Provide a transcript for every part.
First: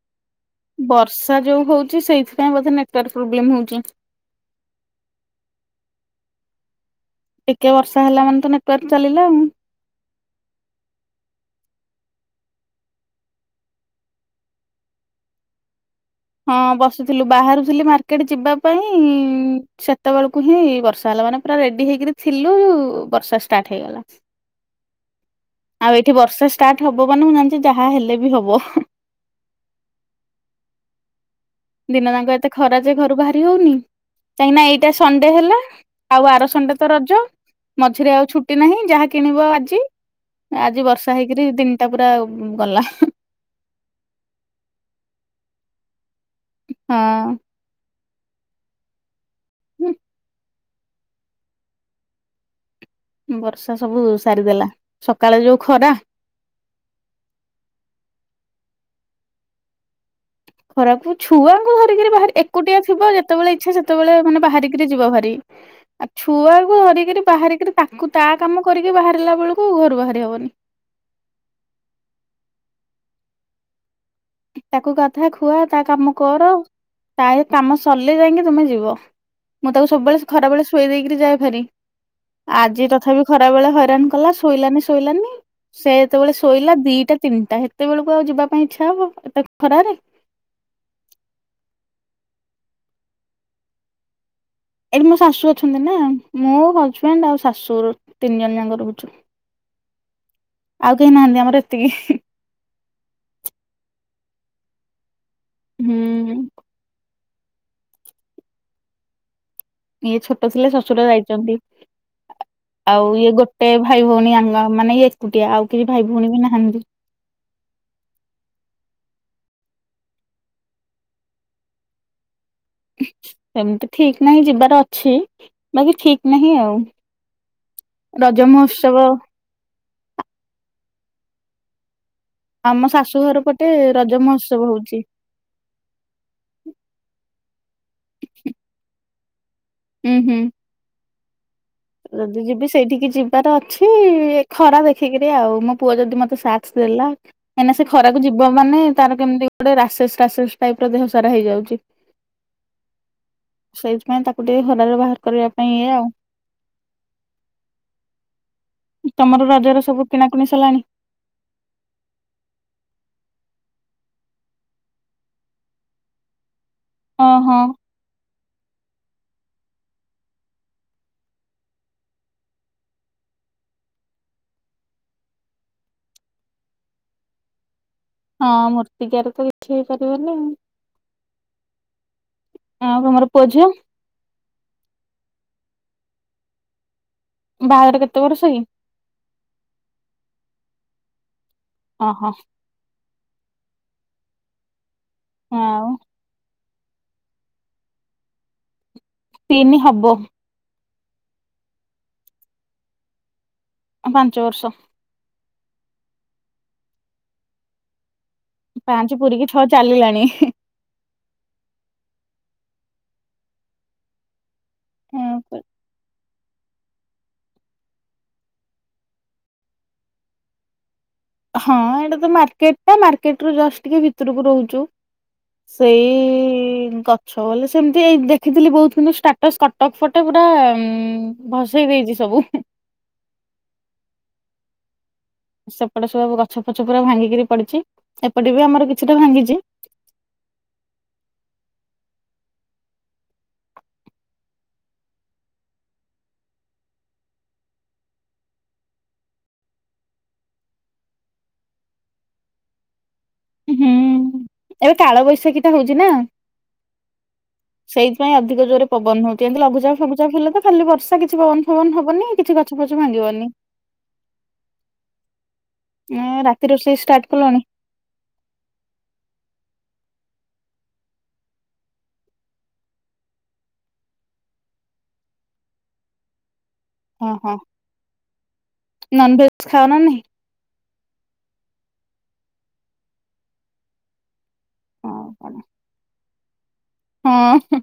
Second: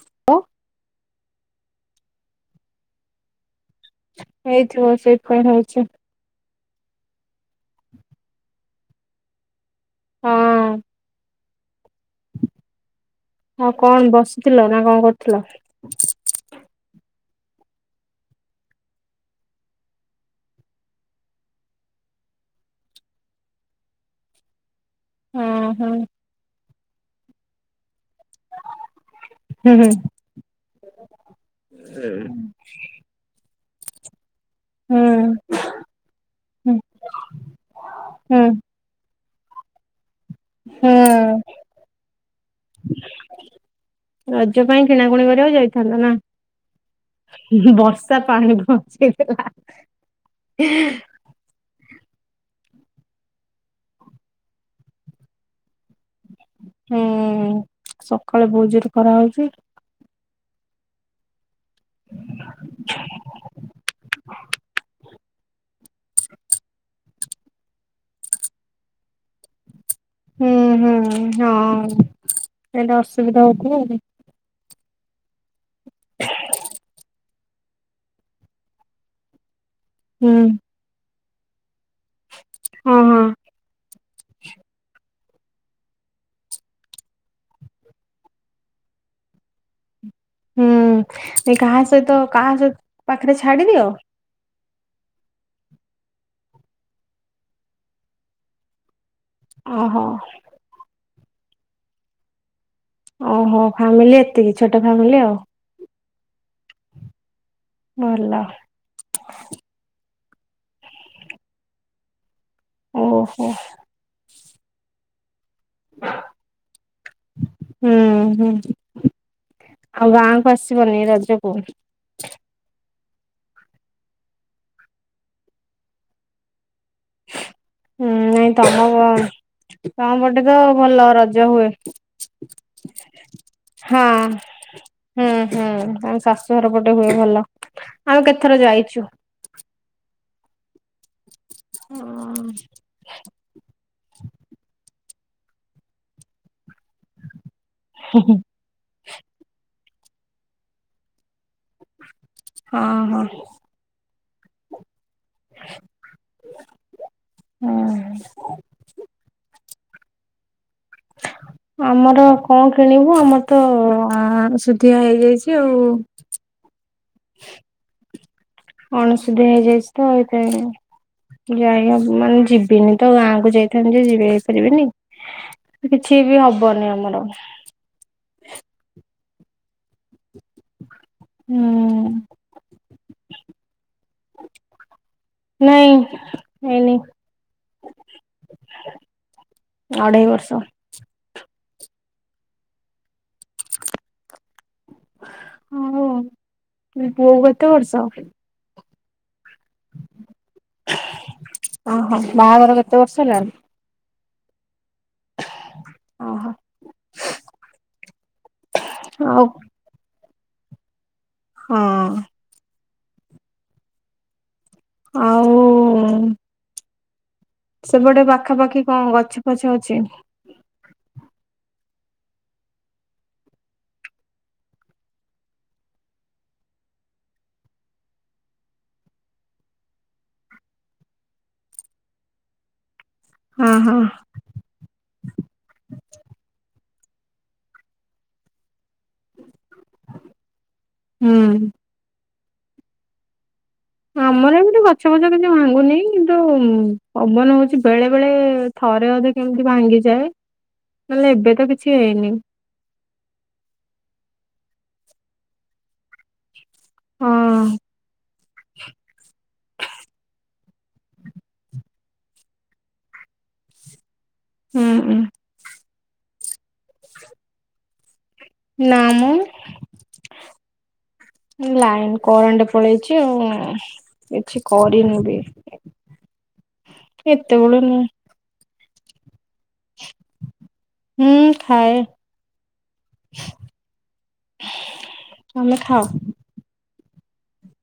[inaudible] ବର୍ଷା ଯଉ ହଉଚି ସେଇଥିପାଇଁ ବୋଧେ ନେଟୱାର୍କ ପ୍ରୋବ୍ଲେମ୍ ହଉଚି। ହେଇଥିବ ସେଇଥିପାଇଁ ହଉଛି। ଟିକେ ବର୍ଷା ହେଲା ମାନେ ତ ନେଟୱାର୍କ ଚାଲିଲା ଆଉ। ହଁ। ହଁ କଣ ବସିଥିଲ ନା କଣ କରୁଥିଲ? ହଁ ବସିଥିଲୁ। ବାହାରୁଥିଲି ମାର୍କେଟ ଯିବା ପାଇଁ ସେତେବେଳକୁ ହିଁ ବର୍ଷା ହେଲା ମାନେ ପୁରା ରେଡି ହେଇକିରି ଥିଲୁ ବର୍ଷା ଷ୍ଟାର୍ଟ ହେଇଗଲା। ହଁ ହଁ ଆଉ ଏଇଠି ବର୍ଷା ଷ୍ଟାର୍ଟ ହବ ମାନେ ମୁଁ ଜାଣିଛି ଯାହା ହେଲେ ବି ହବ। ହୁଁ ହୁଁ। ଦିନ ଯାକ ଏତେ ଖରା ଯେ ଘରୁ ବାହାରି ହଉନି। କାହିଁକି ନା ଏଇଟା ସଣ୍ଡେ ହେଲା ଆଉ ଆର ସଣ୍ଡେ ହୁଁ ତ ରଜ ମଝିରେ ଆଉ ହୁଁ ଛୁଟି ନାହିଁ ଯାହାକି କିଣିବ ଆଜି ଆଜି ହୁଁ। ବର୍ଷା ହେଇକିରି ଦିନିଟା ପୁରା ଗଲା। ରଜ ପାଇଁ କିଣାକୁଣି କରିବାକୁ ଯାଇଥାନ୍ତ ନା? ହଁ। ବର୍ଷା ପାଣି ବଞ୍ଚେଇଦେଲା। ହୁଁ। ଏହେଁ। ବର୍ଷା ସବୁ ସାରିଦେଲା ସକାଳେ ଯୋଉ ଖରା। ହୁଁ ସକାଳେ ବହୁତଜୋରେ ଖରା ହଉଛି। ଖରାକୁ ଛୁଆ। ମୁଁ ଧରିକରି ବାହାରି ଏକୁଟିଆ ଥିବ ଯେତେବେଳେ ଇଚ୍ଛା ସେତେବେଳେ ମାନେ ବାହାରିକିରି ଯିବ ଭାରି। ଆଉ ଛୁଆକୁ ଧରିକରି ବାହାରିକିରି ତାକୁ ତା କାମ କରିକି ବାହାରିଲା ବେଳକୁ ଘରୁ ବାହାରି ହବନି। ହୁଁ ହୁଁ ହଁ। ଏଇଟା ଅସୁବିଧା ହଉଥିବା ଆଉ। ତାକୁ ଗାଧ ଖୁଆ ତା କାମ କର ତା ଏ କାମ ସରିଲେ ଯାଇକି ତମେ ଯିବ। ମୁଁ ତାକୁ ସବୁବେଳେ ଖରାବେଳେ ଶୁଏଇ ଦେଇକିରି ଯାଏ ଭାରି। ଆଜି ହଁ ହଁ ତଥାପି ଖରା ବେଳେ ହଇରାଣ କଲା ଶୋଇଲାନି ଶୋଇଲାନି ସେ ଯେତେବେଳେ ଶୋଇଲା ଦିଟା ତିନିଟା ହେତେବେଳକୁ ଆଉ ଯିବା ପାଇଁ ଇଚ୍ଛା ହବ। ତାକୁ ଖରାରେ? ହୁଁ ଏ କାହା ସହିତ କାହା ସହିତ ପାଖରେ ଛାଡିଦିଅ। ଏଇଠି ମୋ ଶାଶୁ ଅଛନ୍ତି ନା ମୁଁ ହଜବେଣ୍ଡ ଆଉ ଶାଶୁ ତିନି ଜଣ ଯାକ ରହୁଛୁ। ଅହ। ଆଉ କେହି ନାହାନ୍ତି ଆମର ଏତିକି। ଓହୋ ଫ୍ୟାମିଲି ଏତିକି ଛୋଟ ଫ୍ୟାମିଲି ଆଉ। ହୁଁ ହୁଁ। ଭଲ। ଇଏ ଛୋଟ ଥିଲେ ଶଶୁର ଯାଇଛନ୍ତି ଆଉ ଇଏ ଓହୋ। ଗୋଟେ ଭାଇ ଭଉଣୀ ଆମ ମାନେ ଇଏ ଏକୁଟିଆ ଆଉ କେହି ଭାଇ ଭଉଣୀ ବି ନାହାନ୍ତି। ହୁଁ ହୁଁ ଆଉ ଗାଁକୁ ଆସିବନି ରଜକୁ। ସେମିତି ଠିକ୍ ନାହିଁ ଯିବାର ଅଛି ବାକି ଠିକ୍ ନାହିଁ ଆଉ। ହୁଁ ରଜ ନାଇଁ ତମ ମହୋତ୍ସବ ତମ ପଟେ ତ ଭଲ ରଜ ହୁଏ। ଆମ ଶାଶୁ ଘର ପଟେ ହଁ ରଜ ମହୋତ୍ସବ ହଉଛି। ହୁଁ ହୁଁ ଆମ ଶାଶୁଘର ପଟେ ହୁଏ ଭଲ ଆମେ କେତେଥର ଯାଇଛୁ। ହୁଁ ହୁଁ। ଯଦି ହଁ ଯିବି ସେଇଠିକି ଯିବି ତାର ଅଛି ଖରା ଦେଖିକିରି ଆଉ ମୋ ପୁଅ ଯଦି ମତେ ସାଥସ୍ ଦେଲା କାହିଁନା ସେ ଖରାକୁ ଯିବ ମାନେ ତାର କେମିତି ଗୋଟେ ରାସେସ କାସେସ ଟାଇପ ଦେହ ସାରା ହେଇଯାଉଛି। ହଁ ହଁ। ସେଇଥିପାଇଁ ତାକୁ ଟିକେ ଖରାରେ ବାହାର କରିବା ପାଇଁ ଇଏ ଆଉ। ହଁ ହଁ। ତମର ରଜର ସବୁ କିଣାକୁଣି ସରଲାଣି? ଆମର କଣ କିଣିବୁ ଆମର ତ ଅ ଅ ଆଁ ଆଁ ଅଣସୁଧିଆ ହେଇଯାଇଛି ଆଉ। ହଁ ହଁ। ଅଣସୁଧିଆ ହେଇଯାଇଚି ତ ହେଇଥିପାଇଁ। ଯାଇବାକୁ ମାନେ ଯିବିନି ତ ଗାଁ କୁ ଯାଇଥାନ୍ତି ଯେ ଯେହେତୁ ଯିବିନି କିଛି ବି ହବନି ଆମର। ହଁ ମୂର୍ତ୍ତିକିଆରେ ତ କିଛି କରିବନି ଆଉ। ହୁଁ ଆଉ ତମର ପୁଅ ଝିଅ? ନାଇଁ ହେଇନି। ବାହାଘର କେତେ ବର୍ଷ କି? ଅଢ଼େଇ ବର୍ଷ। ଅଁ ହଁ। ହଁ ଆଉ ହୁଁ ପୁଅକୁ କେତେ ବର୍ଷ? ତିନି ହବ। ଓହୋ ବାହାଘର କେତେ ବର୍ଷ ହେଲାଣି? ପାଞ୍ଚ ବର୍ଷ। ଅହ। ପଞ୍ଚେ ଆଉ ପୁରିକିି ଛଅ ଚାଲିଲାଣି ହିଁ। ହଁ। ଆଉ ଉ ଉ ମ୍ ସେପଟେ ପାଖାପାଖି କଣ ଗଛ ଫଛ ଅଛି? ହଁ ଏଇଟା ତ ମାର୍କେଟ ଟା ମାର୍କେଟ ରୁ ଜଷ୍ଟ ଟିକେ ଭିତରକୁ ରହୁଚୁ। ସେଇ ଇ ଇ ଇ ଇ ଗଛ ବଲେ ସେମତି ଏଇ ଦେଖିଥିଲି ବହୁତ ଦିନୁ ଷ୍ଟା ସ୍କଟକ ଫଟେ ପୁରା ଉଁ ଉଁ ଉଁ ଭସେଇ ଦେଇଚି ସବୁ ହୁଁ। ହଁ ହଁ। ସେପଟେ ସବୁ ଗଛ ଫଛ ପୁରା ଭାଙ୍ଗିକିରି ପଡିଛି ଏପଟେ ବି ଆମର କିଛିଟା ଭାଙ୍ଗିଚି। ହୁଁ। ଆମର ଏମତି ଗଛ ଫଛ କିଛି ଭାଙ୍ଗୁନି କିନ୍ତୁ ପବନ ହଉଚି ବେଳେ ବେଳେ ଏ ଏ ଥରେ ଅଧେ କେମତି ଭାଙ୍ଗିଯାଏ ନହେଲେ ଏବେ ତ କିଛି ହେଇନି। ଉଁହୁଁ ଏବେ କାଳବୈଶାଖୀ ଟା ହଉଚି ନା। ହଁ। ସେଇଥପାଇଁ ଅଧିକ ଜୋରେ ପବନ ହଉଚି ଏମତି ଲଘୁଚାପ ଫଘୁଚାପ ହେଲେ ତ ଖାଲି ବର୍ଷା କିଛି ପବନ ଫବନ ହବନି କିଛି ଗ ଗଛ ଫଛ ଭାଙ୍ଗିବନି। ହୁଁ। ଏଁ ରାତି ରୋଷେଇ ଷ୍ଟାର୍ଟ କଲଣି? ନା ମ। ଲାଇନ୍ କରେଣ୍ଟ ପଳେଇଚି ଆଉ କିଛି କରିନୁ ବି। ହଁ ହଁ ଏତେବେଳେ ମୁଁ ନନ୍ ଭେଜ ଖାଅନା ନାହିଁ? ହୁଁ ଖାଏ। ହଁ କଣ ତମେ ଖାଅ ହଁ।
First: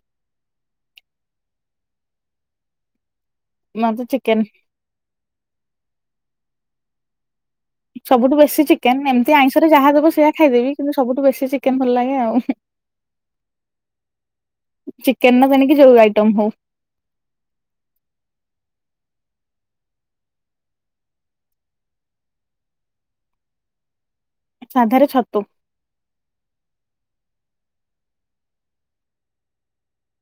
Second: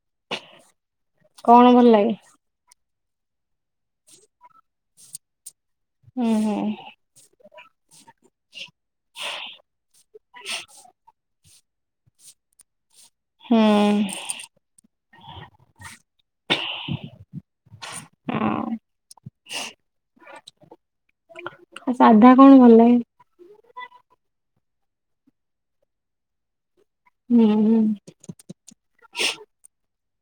କଣ ଭଲ ଲାଗେ? ମତେ ଚିକେନ୍ ହୁଁ ହୁଁ। ସବୁଠୁ ବେଶୀ ଚିକେନ ଏମିତି ଆଇଁଷରେ ଯାହା ଦେବ ସେଇୟଆ ଖାଇଦେବି କିନ୍ତୁ ସବୁଠୁ ବେଶୀ ଚିକେନ ଭଲ ଲାଗେ ଆଉ। ଚିକେନ ର ତେଣିକି ଯୋଉ ଆଇଟମ ହଉ ହୁଁ। ହଁ। ଆଉ ସାଧା କଣ ଭଲ ଲାଗ? ସାଧାରେ ଛତୁ। ହୁଁ ହଁ। ।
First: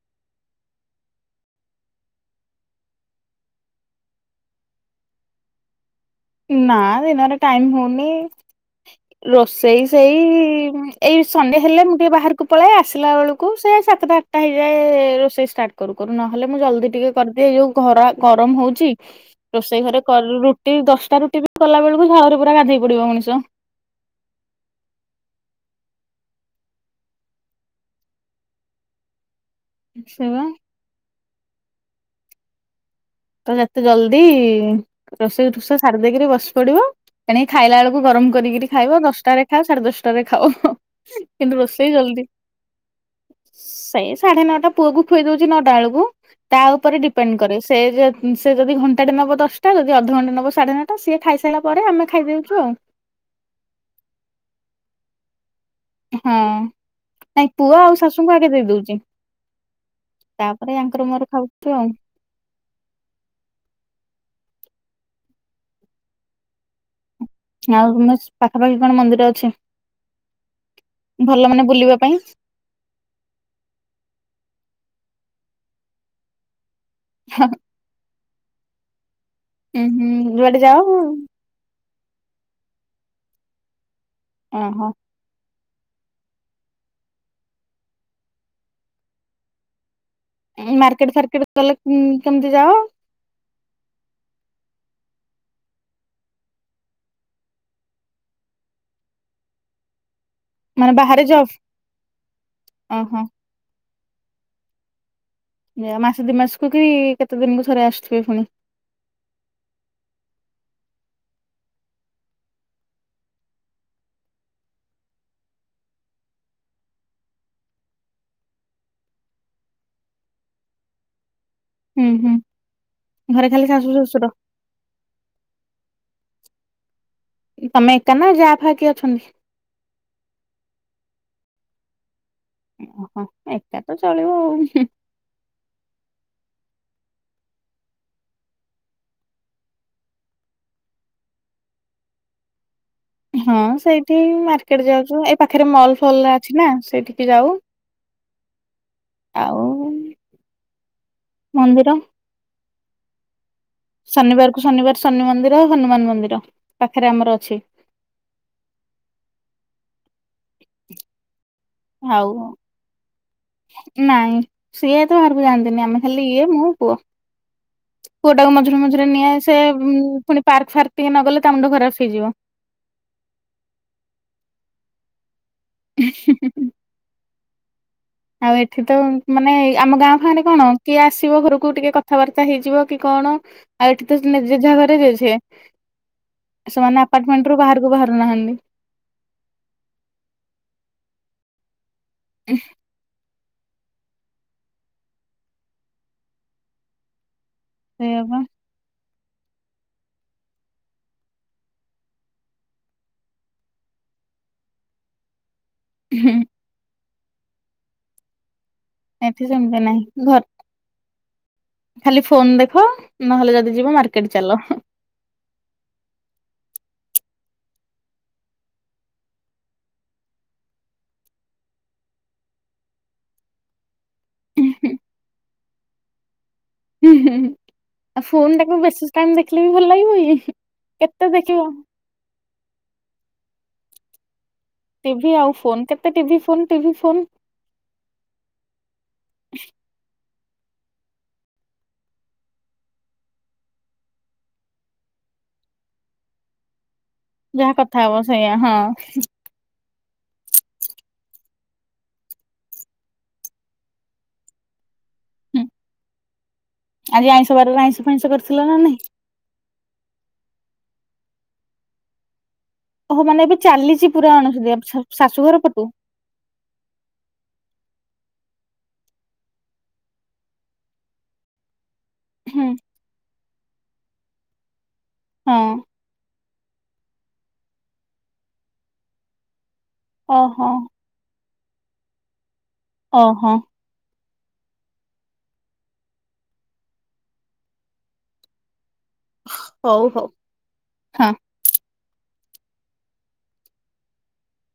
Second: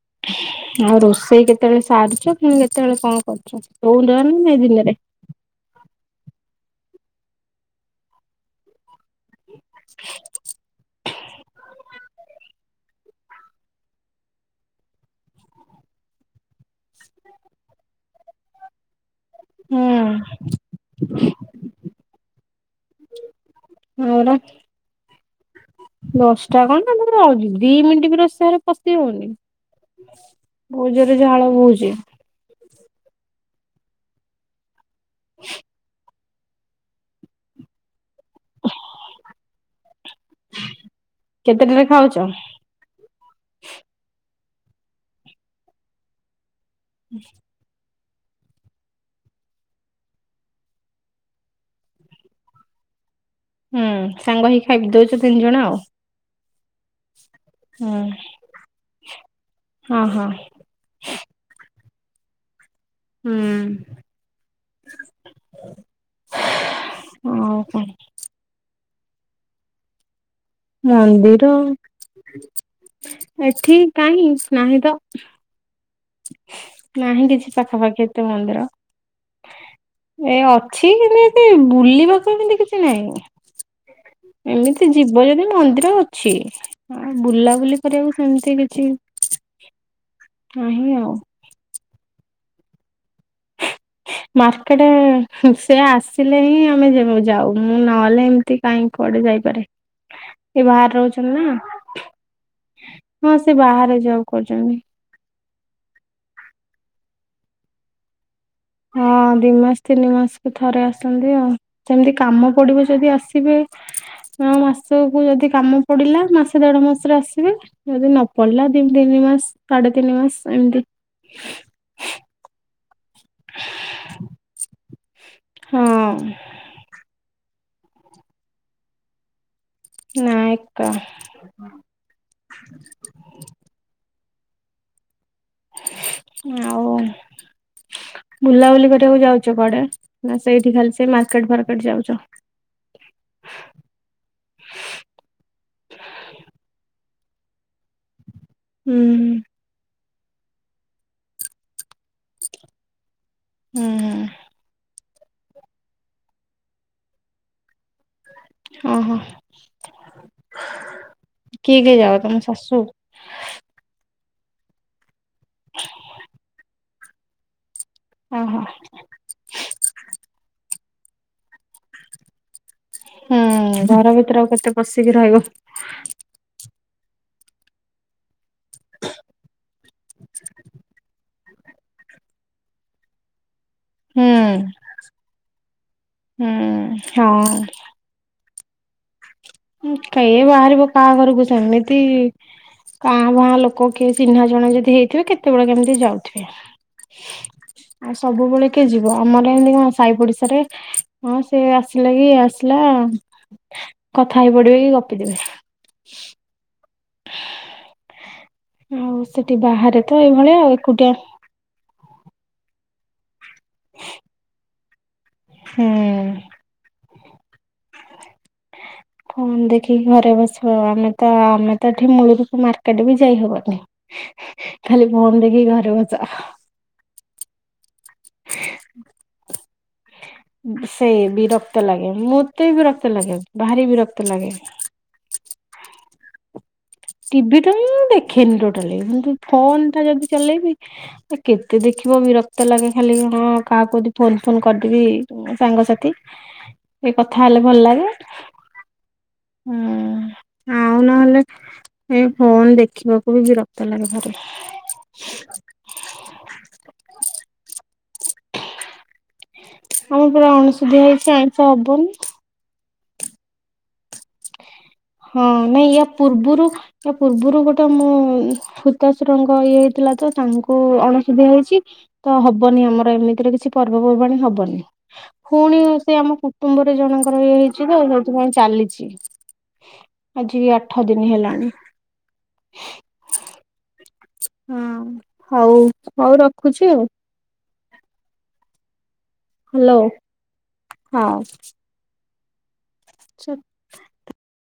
ଆଉ ରୋଷେଇ କେତେବେଳେ ସାରଛ କିୁ କେତେବେଳେ କଣ କରୁଛ କୋଉ ଦାନ ଏ ଦିନରେ ନା ଦିନର ଟାଇମ ହଉନି। ରୋଷେଇ ସେଇ ଏଇ ସଣ୍ଡେ ହେଲେ ମୁଁ ଟିକେ ବାହାରକୁ ପଳେଇ ଆସି ିଲ ବଳକୁ ସେ ସାତଟା ଆଠଟା ହେଇଯାଏ ରୋଷେଇ ଷ୍ଟାର୍ଟ କରୁ କରୁ ନହେଲେ ମୁଁ ଜଲ୍ଦି ଟିକେ। କରିଦିଏ ଯୋଉ ଘରା ଗରମ ହଉଛି। ହୁଁ ରୋଷେଇ ଘରେ ରୁଟି ଦଶଟା ରୁଟି ବି କଲା ବବେଳକୁ ାଳରେ ପୁରା ଗାଧେଇ ପଡିବ ମଣିଷ। ହ ପରା। ଦଶଟା କଣ ରହୁଛି ଦି ମିନିଟ୍ ବି ରସେଇାରେ ପଶି ହଉନି। ଆ ସେବା। ବହୁତ ଜୋରରେ ଝାଳ ବୋହୁଛି। ତ ଯେତେ ଜଲ୍ଦି ରୋଷେଇ ଠୋଷ ସାରି ଦେଇେଇକରି ବସି ପଡିବ ସେଣିକ ଖାଇଲା ବେଳକୁ ଗରମ। କରିକିରି ଖାଇବ ଦଶଟାରେ ଖାଅ ସାଢେ ଦଶଟାରେ ଖାଅ କିନ୍ତୁ କେତେଟାରେ ରୋଷେଇ ଖାଉଛ? ଜଲଦି। ସେଇ ସାଢେ ନଅଟା ପୁଅକୁ ଖୁଇ ଦଉଛି ନଅଟା ବେଳକୁ ତା ଉପରେ ଡିପେଣ୍ଡ କରେ ସେ ଯ। ସେ ଯଦି ଘଣ୍ଟାେ ନବ ଦଶଟା ଯଦି ଅଧଘଣ୍ଟା ନେବ ସାଢେ ନଅଟା ସିଏ ଖାଇସାରିଲା ପରେମେ ଖାଇଦଉଛୁ ଆଉ। ହୁଁ ସାଙ୍ଗ ହେଇ ଖାଇି ଦଉଛ ତିନି ଜଣ ଆଉ। ହଁ ନାଇଁ ପୁଅ ଆଉ ହୁଁ ଶାଶୁଙ୍କୁ ଆଗେ ଦେଇ ଦଉଛି ହଁ ହଁ ତା ୟାଙ୍କର ମୋର ଖାଉଥିବ ଆଉ। ହୁଁ। ଆଉ ତମ ପାଖାପାଖି କଣ ମନ୍ଦିର ଅଛି? ଭଲ ମନ୍ଦିର ମାନେ ବୁଲିବା ପାଇଁ? ଏଠି କାହିଁ ନାହିଁ ତ। ନାହିଁ କିଛି ପାଖାପାଖି ଏତେ ମନ୍ଦିର। ଉୁଁ ହୁଁ ଏ ଯୁଆଡେ ଯାଅ ଅଛି କେମତି ବୁଲିବାକୁ ଏମିତି କିଛି ନହିଁ ଓହୋ ଏମିତି ଯିବ। ଯିବ ଯଦି ମନ୍ଦିର ଅଛି ଆଉ ବୁଲାବୁଲି କରିବାକୁ ସେମିତି କିଛି। ନାହିଁ ଆଉ। ମାର୍କେଟ ଫାର୍କେଟ ଗଲେ କେମିତି ଯାଅ? ମାର୍କେଟ ସେ ଆସିଲେ ହିଁ ଆମେ ଯାଉ ମୁଁ ନହେଲେ ଏମତି। କାହିଁି କୁଆଡେ ଯାଇପାରେ। । ଏ ବାହାରେ ରହୁଛନ୍ତି ନା ଓହୋ। ହଁ ସେ ବାହାରେ ଯବ କରୁଛନ୍ତି। ଯ ମାସ ଦି ମାସକୁ କି କେତେ ଦିନକୁ ଥରେ ଆସୁଥିବେ ପୁଣି। ହଁ ଦି ମାସ ତିନି ମାସକୁ ଥରେ ଆସନ୍ତି ଆଉ। ସେମିତି କାମ ପଡିବ ଯଦି ଆସିବେ। ଆ ମାସକୁ ଯଦି କାମ ପଡିଲା ମାସେ ଦେଢ ମାସରେ ଆସିବେ। ଯଦି ନ ପଡିଲା ଦତି ତିନି ମାସ ସାଢେ ତିନି ମାସ ଏମିତି ହୁଁ-ହୁଁ ଘରେ ଖାଲି ଶାଶୁ ଶ୍ୱଶୁର? ହଁ। ତମେ ଏକା ନା ଜା ଫା କିଏ ଅଛନ୍ତି? ନା ଏକା। ହଁ ଓହୋ, ଏକା ତ ଚଳିବ ଆଉ ହୁଁ। ଆଉ ବୁଲାବୁଲି କରିବାକୁ ଯାଉଚ କୁଆଡେ ନା ସେଇଠି ଖାଲି ସେ ମାର୍କେଟ ଫାର୍କେଟ ଯାଉଚ? ହଁ ସେଇଠି ମାର୍କେଟ୍ ଯାଉଚୁ, ଏଇ ପାଖେରେ ମଲ୍ ଫଲ୍ ଅଛି ନା ସେଇଠିକି ଯାଉ। ହୁଁ। ଆଉ ମନ୍ଦିର ହୁଁ-ହୁଁ। ଶନିବାରକୁ ଶନିବାର ଶନି ମନ୍ଦିର ହନୁମାନ୍ ମନ୍ଦିର ପାଖେରେ ଆମର ଅଛି। ଅହ, କିଏ-କିଏ ଯାଅ ଆଉ ତମ ଶାଶୁ? ନାଇଁ ସିଏ ତ ବାହାରକୁ ଯାଆନ୍ତିନି, ଆମେ ଖାଲି ଇଏ, ମୁଁ, ପୁଅ ପୁଅଟାକୁ ଓହୋ ମଝିରେ-ମଝିରେ ନିଏ, ସେ ପୁଣି ପାର୍କ ଫାର୍କ ଟିକେ ନ ଗଲେ ତା ମୁଣ୍ଡ ଖରାପ୍ ହେଇଯିବ। ହୁଁ ଘର ଭିତେରେ ଆଉ କେତେ ପଶିକି ରହିବ? ହୁଁ-ହୁଁ-ହୁଁ। ଆଉ ଏଠି ତ ମାନେ ଆମ ଗାଁ ଫାଆଁ ରେ କଣ କିଏ ଆସିବ ଘରକୁ ଟିକେ କଥାବାର୍ତ୍ତା ହେଇଯିବ କି କଣ। ଆଉ ହୁଁ ଏଠି ଜେଝା ଘରେ ଜେଝେ, ହୁଁ ସେମାନେ ଆପାର୍ଟମେଣ୍ଟରୁୁ ହଁ ବାହାରକୁ ବାହାରୁ ନାହାନ୍ତି। କେ ବାହାରିବ କାହା ଘରକୁ ସେମିତି କା ଭଁ ଲୋକ କି ଚିହ୍ନା ଜଣା ଯଦି ହେଇଥିବେ କେତେବେଳେ କେମିତି ଯାଉଥିବେ। ଆଉ ସେଇଆ ପା ସବୁବେଳେ କିଏ ଯିବ, ଆମର ଏମିତି କଣ ସହି ପଡିଶାରେ ହଁ ସେ ଆସିଲା କି ଆସିଲା କଥା ହେଇ ପଡିବେ କି ଗପିଦେବେ। ହୁଁ। ଆଉ ଏଠି ସେଠି ସେମିତି ବାହାରେ ନାହିଁ ତ ଘ ଏଇଭଳିଆ ଆଉ ଏକୁଟିଆ ଖାଲି ଫୋନ ଦେଖ, ନହେଲେ ଯଦି ଯିବ ମାର୍କେଟ୍ ଚାଲ। ହୁଁ। ଫୋନ୍ ଦେଖିକି ଘରେ ବସିବ ଆମେ ତ ଆମେ ତ ଏଠି ମୁଳୁରୁ ମାର୍କେଟ୍ ବି ଯାଇ ହବନି। [inaudible] ଖାଲି ଫୋନ୍ ଦେଖି ଘରେ ବସ। ହୁଁ-ହୁଁ-ହୁଁ ଆଉ ଫୋନ୍ ଟାକୁ ବେଶୀ ଟାଇମ୍ ଦେଖିଲେ ବି ଭଲ୍ ଲାଗିବ କି, ଉଁହୁଁ। ସେ ବିରକ୍ତ ଲାଗେ, ମୋତେ ବିରକ୍ତ ଲାଗେ ଭାରି ବିରକ୍ତ ଲାଗେ। ଟିଭି ଆଉ ଫୋନ୍, କେତେ ଟିଭି ଫୋନ୍ ଟିଭି ତ ମୁଁ ଦେଖେନି ଟୋଟାଲି, କିନ୍ତୁ ଫୋନ୍ ଟା ଯଦି ଚଲେଇବି କେତେ ଦେଖିବ ବିରକ୍ତ ଲାଗେ ଖାଲି, ହଁ କାହାକୁ ଯଦି ଫୋନ୍-ଫୋନ୍ କରିଦେବି ସାଙ୍ଗସାଥି। ଟିକେ କଥା ହେଲେ ଯାହା ଭଲ କଥା ଲାଗେ ହବ ସେଇାଆ ହଁ। ଆଉ ନହେଲେ ଏ ଫୋନ୍ ଦେଖିବାକୁ ବି ବିରକ୍ତ ଲାଗେ ଘରେ। ଆଜି ଆଇଁଷ ବାରରେ ଆଇଁଷ ଫାଇଁସ କରିଥିଲ ନା ନାଇଁ? ଆମର ପୁରା ଅଣଷୁଧିଆ ହେଇଛି ଆଇଁଷ ହବନି। ଓହୋ, ମାନେ ଏବେ ଚାଲିଛି ପୁରା ଅଣସୁଧିଆ ଶାଶୁଘର ପଟୁ? ପୂର୍ବୁରୁ ଆ ପୂର୍ବୁରୁ ଗୋଟା ମୋ ଖୁତାଶୁରଙ୍କ ଇଏ ହେଇଥିଲା ତ ତାଙ୍କୁ ଅଣସୁଧିଆ ହେଇଚି। ତ ହୁଁ ହବନି। ଆମର ଏମିତିରେ କିଛି ପର୍ବପର୍ବାଣି ହବନି। ପୁଣି ହଁ ସେ ଆମ କୁଟୁମ୍ବ ଗୋଟେ ଜଣଙ୍କର ଇଏ ହେଇଛି ତ। ସେଇଥିପାଇଁ ଚାଲିଚି। ଓହୋ ଆଜିକି ଆଠ ଦିନ ହେଲାଣି। ଓହୋ। ହଁ। ହଉ ହଉ ରଖୁଛି ଆଉ। ହାଲୋ। ହଉ ହଉ ହଁ। ଛୋ